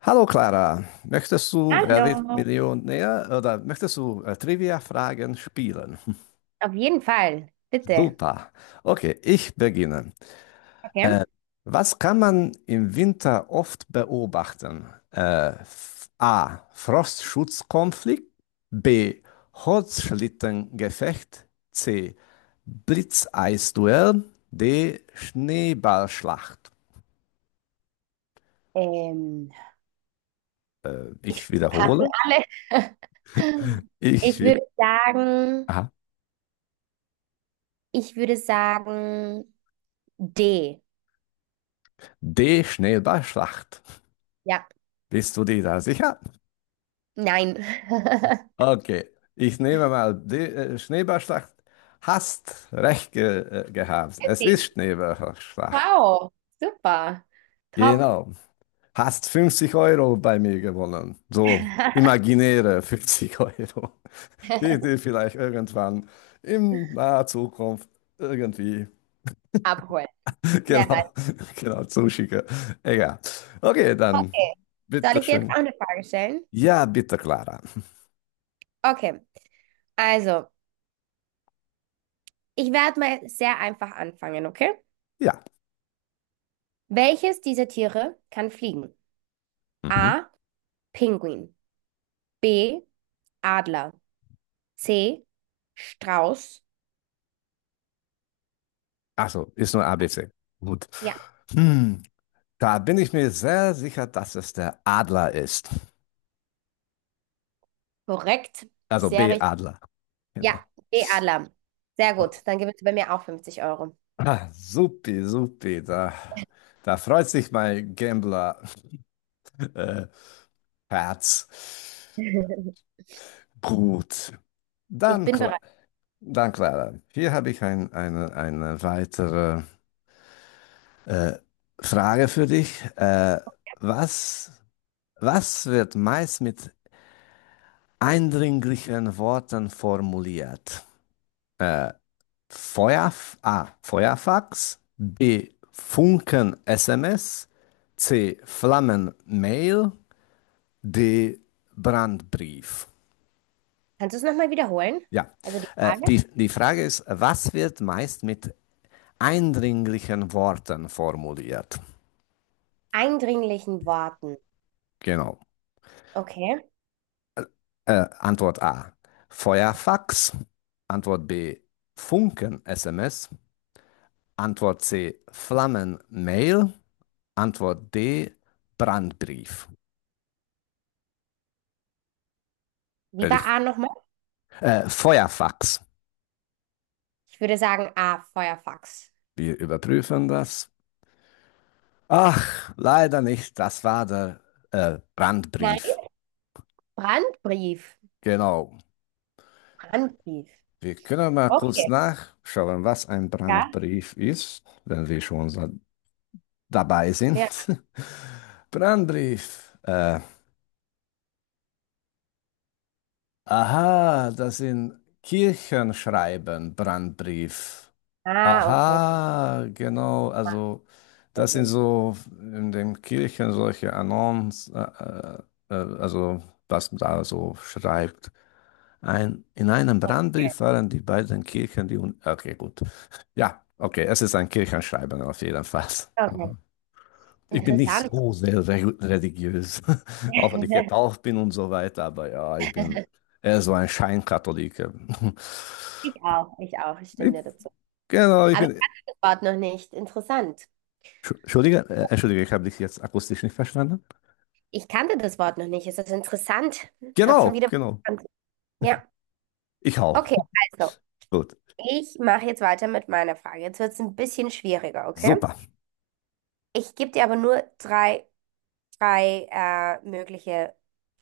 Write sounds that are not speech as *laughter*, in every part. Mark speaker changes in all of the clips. Speaker 1: Hallo Clara, möchtest du Wer wird
Speaker 2: Hallo.
Speaker 1: Millionär oder möchtest du Trivia-Fragen spielen?
Speaker 2: Auf jeden Fall, bitte.
Speaker 1: Super. Okay, ich beginne.
Speaker 2: Okay.
Speaker 1: Äh, was kann man im Winter oft beobachten? A. Frostschutzkonflikt. B. Holzschlittengefecht. C. Blitzeisduell. D. Schneeballschlacht.
Speaker 2: Ähm,
Speaker 1: Ich
Speaker 2: passen
Speaker 1: wiederhole.
Speaker 2: alle. *laughs*
Speaker 1: Ich,
Speaker 2: Ich würde
Speaker 1: wi-
Speaker 2: sagen,
Speaker 1: aha.
Speaker 2: ich würde sagen D.
Speaker 1: D. Schneeballschlacht.
Speaker 2: Ja,
Speaker 1: Bist du dir da sicher?
Speaker 2: nein. *laughs*
Speaker 1: Okay, ich nehme mal die Schneeballschlacht. Hast recht ge gehabt. Es ist
Speaker 2: Okay.
Speaker 1: Schneeballschlacht.
Speaker 2: Wow, super. Top.
Speaker 1: Genau. Hast 50 € bei mir gewonnen. So
Speaker 2: *laughs*
Speaker 1: imaginäre *laughs* 50 Euro, die dir vielleicht irgendwann in naher Zukunft irgendwie
Speaker 2: Abholen.
Speaker 1: *laughs*
Speaker 2: Wer
Speaker 1: genau,
Speaker 2: weiß.
Speaker 1: genau zuschicke. Egal. Okay, dann
Speaker 2: Okay. Soll ich dir jetzt
Speaker 1: bitteschön.
Speaker 2: auch eine Frage stellen?
Speaker 1: Ja, bitte, Clara.
Speaker 2: Okay. Also, ich werde mal sehr einfach anfangen, okay?
Speaker 1: Ja.
Speaker 2: Welches dieser Tiere kann fliegen?
Speaker 1: Mhm.
Speaker 2: A. Pinguin. B. Adler. C. Strauß.
Speaker 1: Achso, ist nur ABC. Gut.
Speaker 2: Ja,
Speaker 1: Hm, da bin ich mir sehr sicher, dass es der Adler ist.
Speaker 2: korrekt,
Speaker 1: Also
Speaker 2: sehr
Speaker 1: B,
Speaker 2: richtig.
Speaker 1: Adler.
Speaker 2: Ja,
Speaker 1: Genau.
Speaker 2: B. Adler. Sehr
Speaker 1: Äh,
Speaker 2: gut. Dann gibt es bei mir auch 50 Euro.
Speaker 1: Supi, supi, da freut sich mein Gambler, *laughs* äh, Herz.
Speaker 2: *laughs*
Speaker 1: Gut.
Speaker 2: Ich
Speaker 1: Dann,
Speaker 2: bin bereit.
Speaker 1: Cla- dann Clara, hier habe ich eine weitere äh, Frage für dich. Was, was wird meist mit eindringlichen Worten formuliert? Feuerf A. Feuerfax, B. Funken-SMS, C. Flammen-Mail, D. Brandbrief.
Speaker 2: Kannst du es nochmal wiederholen?
Speaker 1: Ja,
Speaker 2: Also die Frage.
Speaker 1: die Frage ist, was wird meist mit eindringlichen Worten formuliert?
Speaker 2: Eindringlichen Worten.
Speaker 1: Genau.
Speaker 2: Okay.
Speaker 1: Antwort A. Feuerfax. Antwort B. Funken-SMS. Antwort C. Flammen-Mail. Antwort D, Brandbrief.
Speaker 2: Wie
Speaker 1: Äh,
Speaker 2: war A nochmal?
Speaker 1: Feuerfax.
Speaker 2: Ich würde sagen A. Feuerfax.
Speaker 1: Wir überprüfen das. Ach, leider nicht. Das war der
Speaker 2: Nein.
Speaker 1: Brandbrief.
Speaker 2: Brandbrief.
Speaker 1: Genau.
Speaker 2: Brandbrief.
Speaker 1: Wir können mal kurz
Speaker 2: Okay.
Speaker 1: nachschauen, was ein
Speaker 2: Ja.
Speaker 1: Brandbrief ist, wenn wir schon so dabei sind.
Speaker 2: Ja.
Speaker 1: *laughs* Brandbrief. Aha, das sind Kirchenschreiben, Brandbrief.
Speaker 2: Ah, okay.
Speaker 1: Aha, genau,
Speaker 2: Macht
Speaker 1: also
Speaker 2: mehr
Speaker 1: das sind
Speaker 2: Sinn.
Speaker 1: so in den Kirchen solche Annons, also was man da so schreibt. In einem
Speaker 2: Okay.
Speaker 1: Brandbrief waren die beiden Kirchen, die. Un okay, gut. Ja, okay, es ist ein Kirchenschreiben auf jeden Fall.
Speaker 2: Okay.
Speaker 1: Mhm. Ich bin nicht
Speaker 2: Interessant.
Speaker 1: so sehr re religiös, *laughs* auch wenn
Speaker 2: *laughs*
Speaker 1: ich getauft bin und so weiter, aber ja, ich bin eher so ein Scheinkatholiker. *laughs*
Speaker 2: Ich auch. Ich auch. Ich stimme
Speaker 1: Ich,
Speaker 2: dir dazu.
Speaker 1: genau, ich
Speaker 2: Aber
Speaker 1: bin.
Speaker 2: Wort noch nicht. Interessant.
Speaker 1: Entschuldige, ich habe dich jetzt akustisch nicht verstanden.
Speaker 2: Ich kannte das Wort noch nicht. Ist das interessant? Hab schon
Speaker 1: Genau,
Speaker 2: wieder
Speaker 1: genau.
Speaker 2: was gelernt. Ja,
Speaker 1: Ich auch.
Speaker 2: okay, also.
Speaker 1: Gut.
Speaker 2: Ich mache jetzt weiter mit meiner Frage. Jetzt wird es ein bisschen schwieriger, okay?
Speaker 1: Super.
Speaker 2: Ich gebe dir aber nur drei, drei mögliche,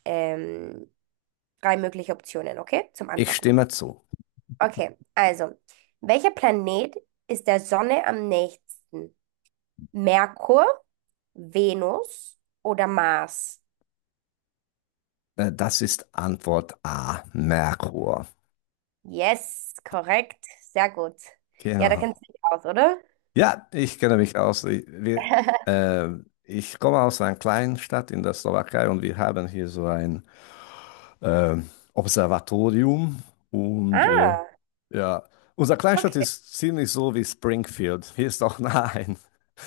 Speaker 2: ähm, drei mögliche Optionen, okay? Zum
Speaker 1: Ich
Speaker 2: Antworten.
Speaker 1: stimme zu.
Speaker 2: Okay, also, welcher Planet ist der Sonne am nächsten? Merkur, Venus oder Mars?
Speaker 1: Das ist Antwort A, Merkur.
Speaker 2: Yes, korrekt. Sehr gut. Ja, da kennst
Speaker 1: Genau.
Speaker 2: du dich aus, oder?
Speaker 1: Ja, ich kenne mich aus.
Speaker 2: *laughs*
Speaker 1: Äh, ich komme aus einer kleinen Stadt in der Slowakei und wir haben hier so ein ähm, Observatorium. Und
Speaker 2: Ah,
Speaker 1: ja, unsere Kleinstadt
Speaker 2: okay.
Speaker 1: ist ziemlich so wie Springfield. Hier ist auch *laughs* nah ein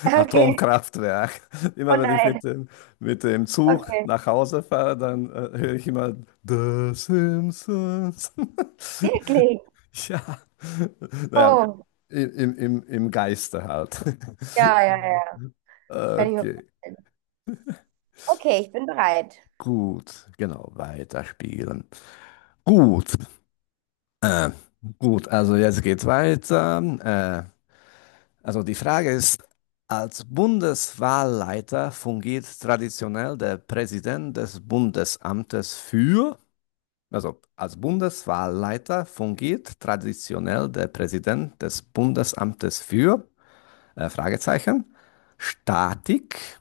Speaker 2: Okay.
Speaker 1: Atomkraftwerk. *laughs*
Speaker 2: Oh
Speaker 1: Immer wenn ich
Speaker 2: nein.
Speaker 1: mit dem Zug
Speaker 2: Okay.
Speaker 1: nach Hause fahre, dann höre ich immer The Simpsons. *laughs*
Speaker 2: Wirklich?
Speaker 1: Ja, naja,
Speaker 2: Oh.
Speaker 1: im Geiste halt.
Speaker 2: Ja,
Speaker 1: *laughs*
Speaker 2: ja, ja. Kann ich mir
Speaker 1: Okay,
Speaker 2: vorstellen. Okay, ich bin bereit.
Speaker 1: gut, genau, weiterspielen. Gut, äh, gut, also jetzt geht's weiter. Also die Frage ist, als Bundeswahlleiter fungiert traditionell der Präsident des Bundesamtes für. Also, als Bundeswahlleiter fungiert traditionell der Präsident des Bundesamtes für Fragezeichen, Statik,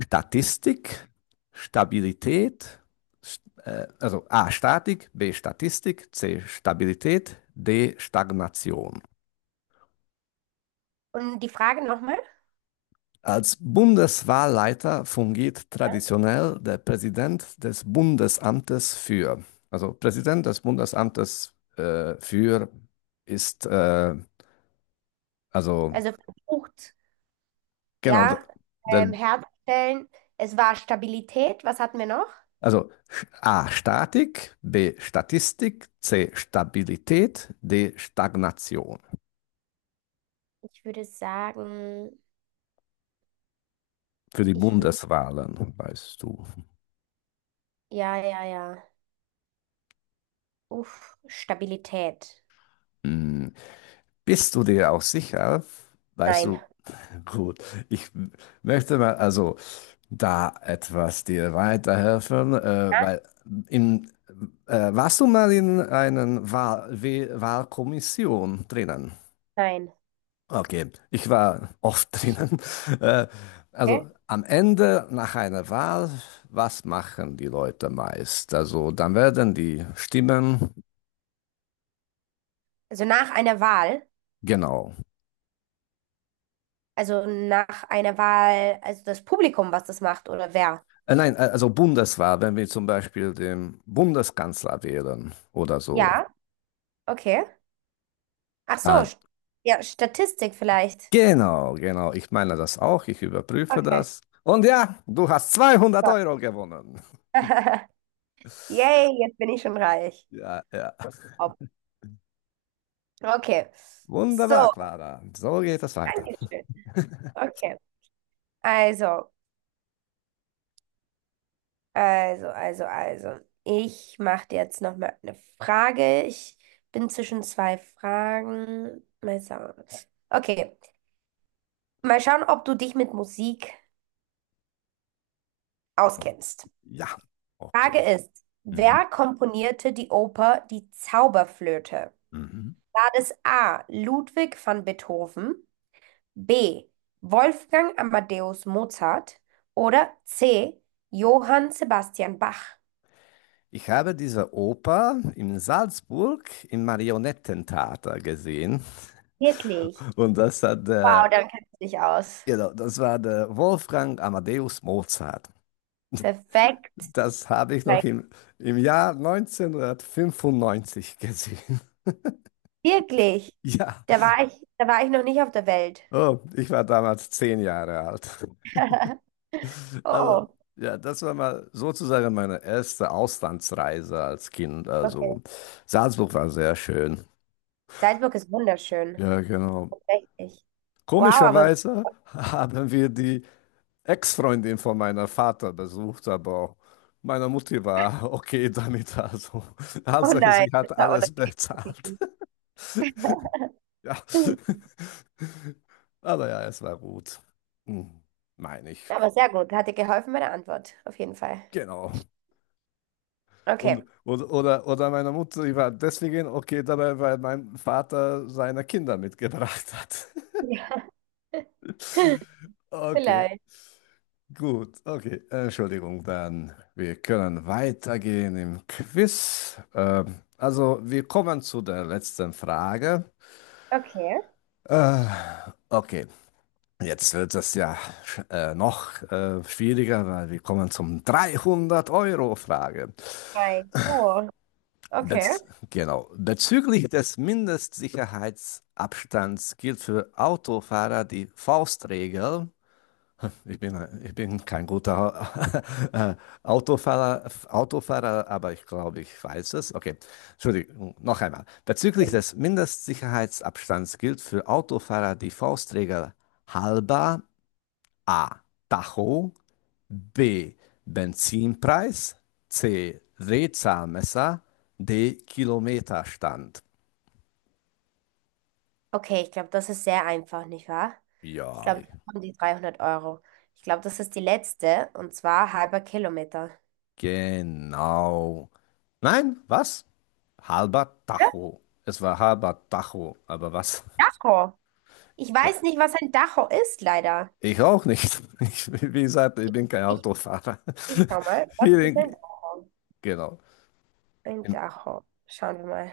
Speaker 1: Statistik, Stabilität, also A Statik, B Statistik, C Stabilität, D Stagnation.
Speaker 2: Und die Frage nochmal?
Speaker 1: Als Bundeswahlleiter fungiert traditionell der Präsident des Bundesamtes für. Also Präsident des Bundesamtes für ist also,
Speaker 2: Also versucht,
Speaker 1: genau,
Speaker 2: ja,
Speaker 1: der,
Speaker 2: herzustellen. Es war Stabilität. Was hatten wir noch?
Speaker 1: also A, Statik, B, Statistik, C, Stabilität, D, Stagnation.
Speaker 2: Ich würde sagen,
Speaker 1: Für die
Speaker 2: ich würde,
Speaker 1: Bundeswahlen, weißt du.
Speaker 2: ja, ja, ja. Uff, Stabilität.
Speaker 1: Hm, Bist du dir auch sicher? Weißt
Speaker 2: Nein.
Speaker 1: du, gut, ich möchte mal also da etwas dir weiterhelfen,
Speaker 2: Ja?
Speaker 1: weil in, warst du mal in einer Wahlkommission drinnen?
Speaker 2: Nein.
Speaker 1: Okay, ich war oft drinnen. *laughs* Äh,
Speaker 2: Okay.
Speaker 1: also am Ende nach einer Wahl, was machen die Leute meist? Also dann werden die Stimmen,
Speaker 2: Also nach einer Wahl.
Speaker 1: genau.
Speaker 2: Also nach einer Wahl, also das Publikum, was das macht oder wer?
Speaker 1: Nein, also Bundeswahl, wenn wir zum Beispiel den Bundeskanzler wählen oder so.
Speaker 2: Ja, okay. Ach so,
Speaker 1: Dann,
Speaker 2: st- ja, Statistik vielleicht.
Speaker 1: genau, genau, ich meine das auch, ich überprüfe
Speaker 2: Okay.
Speaker 1: das. Und ja, du hast 200
Speaker 2: Ja.
Speaker 1: Euro gewonnen.
Speaker 2: *laughs*
Speaker 1: *laughs*
Speaker 2: Yay, jetzt bin ich schon reich.
Speaker 1: Ja, ja.
Speaker 2: Hopp. Okay.
Speaker 1: Wunderbar,
Speaker 2: So,
Speaker 1: Clara. So geht es weiter.
Speaker 2: Dankeschön.
Speaker 1: *laughs*
Speaker 2: Okay. Also, also. Ich mache dir jetzt noch mal eine Frage. Ich bin zwischen zwei Fragen. Mal schauen. Okay. Mal schauen, ob du dich mit Musik auskennst.
Speaker 1: Ja,
Speaker 2: Frage
Speaker 1: okay.
Speaker 2: ist,
Speaker 1: Mhm.
Speaker 2: wer komponierte die Oper Die Zauberflöte?
Speaker 1: Mhm.
Speaker 2: War es A. Ludwig van Beethoven, B. Wolfgang Amadeus Mozart oder C. Johann Sebastian Bach?
Speaker 1: Ich habe diese Oper in Salzburg im Marionettentheater gesehen.
Speaker 2: Wirklich?
Speaker 1: Und das hat
Speaker 2: Wow,
Speaker 1: der,
Speaker 2: dann kennst du dich aus.
Speaker 1: genau, das war der Wolfgang Amadeus Mozart.
Speaker 2: Perfekt.
Speaker 1: Das habe ich
Speaker 2: Nein,
Speaker 1: noch im Jahr 1995 gesehen. *laughs*
Speaker 2: wirklich?
Speaker 1: Ja,
Speaker 2: Da war ich noch nicht auf der Welt.
Speaker 1: oh, ich war damals 10 Jahre alt.
Speaker 2: *laughs*
Speaker 1: *laughs* Aber
Speaker 2: Oh,
Speaker 1: ja, das war mal sozusagen meine erste Auslandsreise als Kind.
Speaker 2: okay.
Speaker 1: Also Salzburg war sehr schön.
Speaker 2: Salzburg ist wunderschön.
Speaker 1: Ja, genau.
Speaker 2: Richtig. Wow, aber
Speaker 1: Komischerweise *laughs* haben wir die Ex-Freundin von meiner Vater besucht, aber meiner Mutti war *laughs* okay damit. Also, *laughs*
Speaker 2: oh
Speaker 1: Hauptsache,
Speaker 2: nein,
Speaker 1: sie
Speaker 2: das
Speaker 1: hat
Speaker 2: war
Speaker 1: alles bezahlt.
Speaker 2: unangenehm.
Speaker 1: *laughs* Ja,
Speaker 2: Ja,
Speaker 1: aber ja, es war gut. Hm, Meine ich.
Speaker 2: aber sehr gut, hat dir geholfen meine Antwort, auf jeden Fall.
Speaker 1: Genau.
Speaker 2: Okay.
Speaker 1: Oder meine Mutter, die war deswegen okay dabei, weil mein Vater seine Kinder mitgebracht hat.
Speaker 2: Ja,
Speaker 1: *laughs*
Speaker 2: *laughs*
Speaker 1: Okay.
Speaker 2: vielleicht.
Speaker 1: Gut, okay. Entschuldigung, dann wir können weitergehen im Quiz. Also wir kommen zu der letzten Frage.
Speaker 2: Okay.
Speaker 1: Äh, okay, jetzt wird es ja noch schwieriger, weil wir kommen zum 300-Euro-Frage.
Speaker 2: Nein. Oh, okay.
Speaker 1: Bez genau. Bezüglich des Mindestsicherheitsabstands gilt für Autofahrer die Faustregel. Ich bin, ich bin kein guter *laughs* Autofahrer, Autofahrer, aber ich glaube, ich weiß es. Okay, Entschuldigung, noch einmal. Bezüglich des Mindestsicherheitsabstands gilt für Autofahrer die Faustregel halber A. Tacho, B. Benzinpreis, C. Drehzahlmesser, D. Kilometerstand.
Speaker 2: Okay, ich glaube, das ist sehr einfach, nicht wahr? Ich
Speaker 1: Ja,
Speaker 2: glaube,
Speaker 1: ich
Speaker 2: ich bekomme die 300 Euro. Ich glaube, das ist die letzte, und zwar halber Kilometer.
Speaker 1: Genau. Nein, was? Halber
Speaker 2: Ja,
Speaker 1: Tacho. Es war halber Tacho, aber was?
Speaker 2: Dacho. Ich weiß nicht, was ein Dacho ist, leider.
Speaker 1: Ich auch nicht. *laughs* Ich, wie gesagt, ich bin kein
Speaker 2: Ich,
Speaker 1: Autofahrer.
Speaker 2: ich schau
Speaker 1: *laughs*
Speaker 2: mal, was ist ein
Speaker 1: Vielen,
Speaker 2: Dacho?
Speaker 1: genau.
Speaker 2: Ein
Speaker 1: Im-
Speaker 2: Dacho. Schauen wir mal.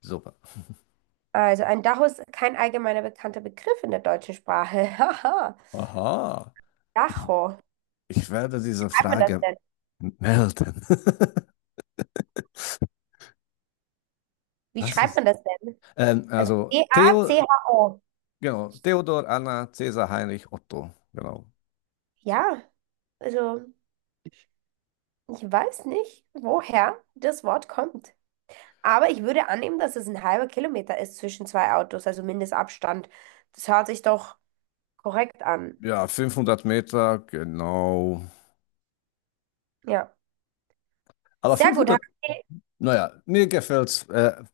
Speaker 1: Super.
Speaker 2: Also, ein Dacho ist kein allgemeiner bekannter Begriff in der deutschen Sprache. *laughs* Haha.
Speaker 1: Aha. Ich,
Speaker 2: Dacho.
Speaker 1: ich werde
Speaker 2: Wie
Speaker 1: diese
Speaker 2: schreibt man das
Speaker 1: Frage
Speaker 2: denn?
Speaker 1: melden. *laughs*
Speaker 2: Wie
Speaker 1: Was
Speaker 2: schreibt
Speaker 1: ist?
Speaker 2: man das denn?
Speaker 1: Ähm,
Speaker 2: Also
Speaker 1: also
Speaker 2: DACHO.
Speaker 1: genau, Theodor, Anna, Cäsar, Heinrich, Otto. Genau.
Speaker 2: Ja, also ich weiß nicht, woher das Wort kommt. Aber ich würde annehmen, dass es ein halber Kilometer ist zwischen zwei Autos, also Mindestabstand. Das hört sich doch korrekt an.
Speaker 1: Ja, 500 Meter, genau.
Speaker 2: Ja.
Speaker 1: Aber
Speaker 2: Sehr gut,
Speaker 1: 500,
Speaker 2: Heidi.
Speaker 1: naja, mir gefällt's. Äh,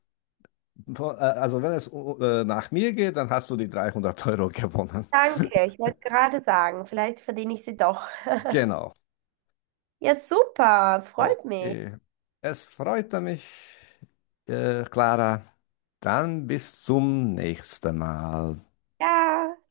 Speaker 1: po- äh, also wenn es nach mir geht, dann hast du die 300 € gewonnen. *laughs*
Speaker 2: Danke. Ich wollte gerade sagen, vielleicht verdiene ich sie doch.
Speaker 1: Genau.
Speaker 2: Ja, super, freut mich.
Speaker 1: Okay. Es freute mich, Clara. Dann bis zum nächsten Mal.
Speaker 2: Ja.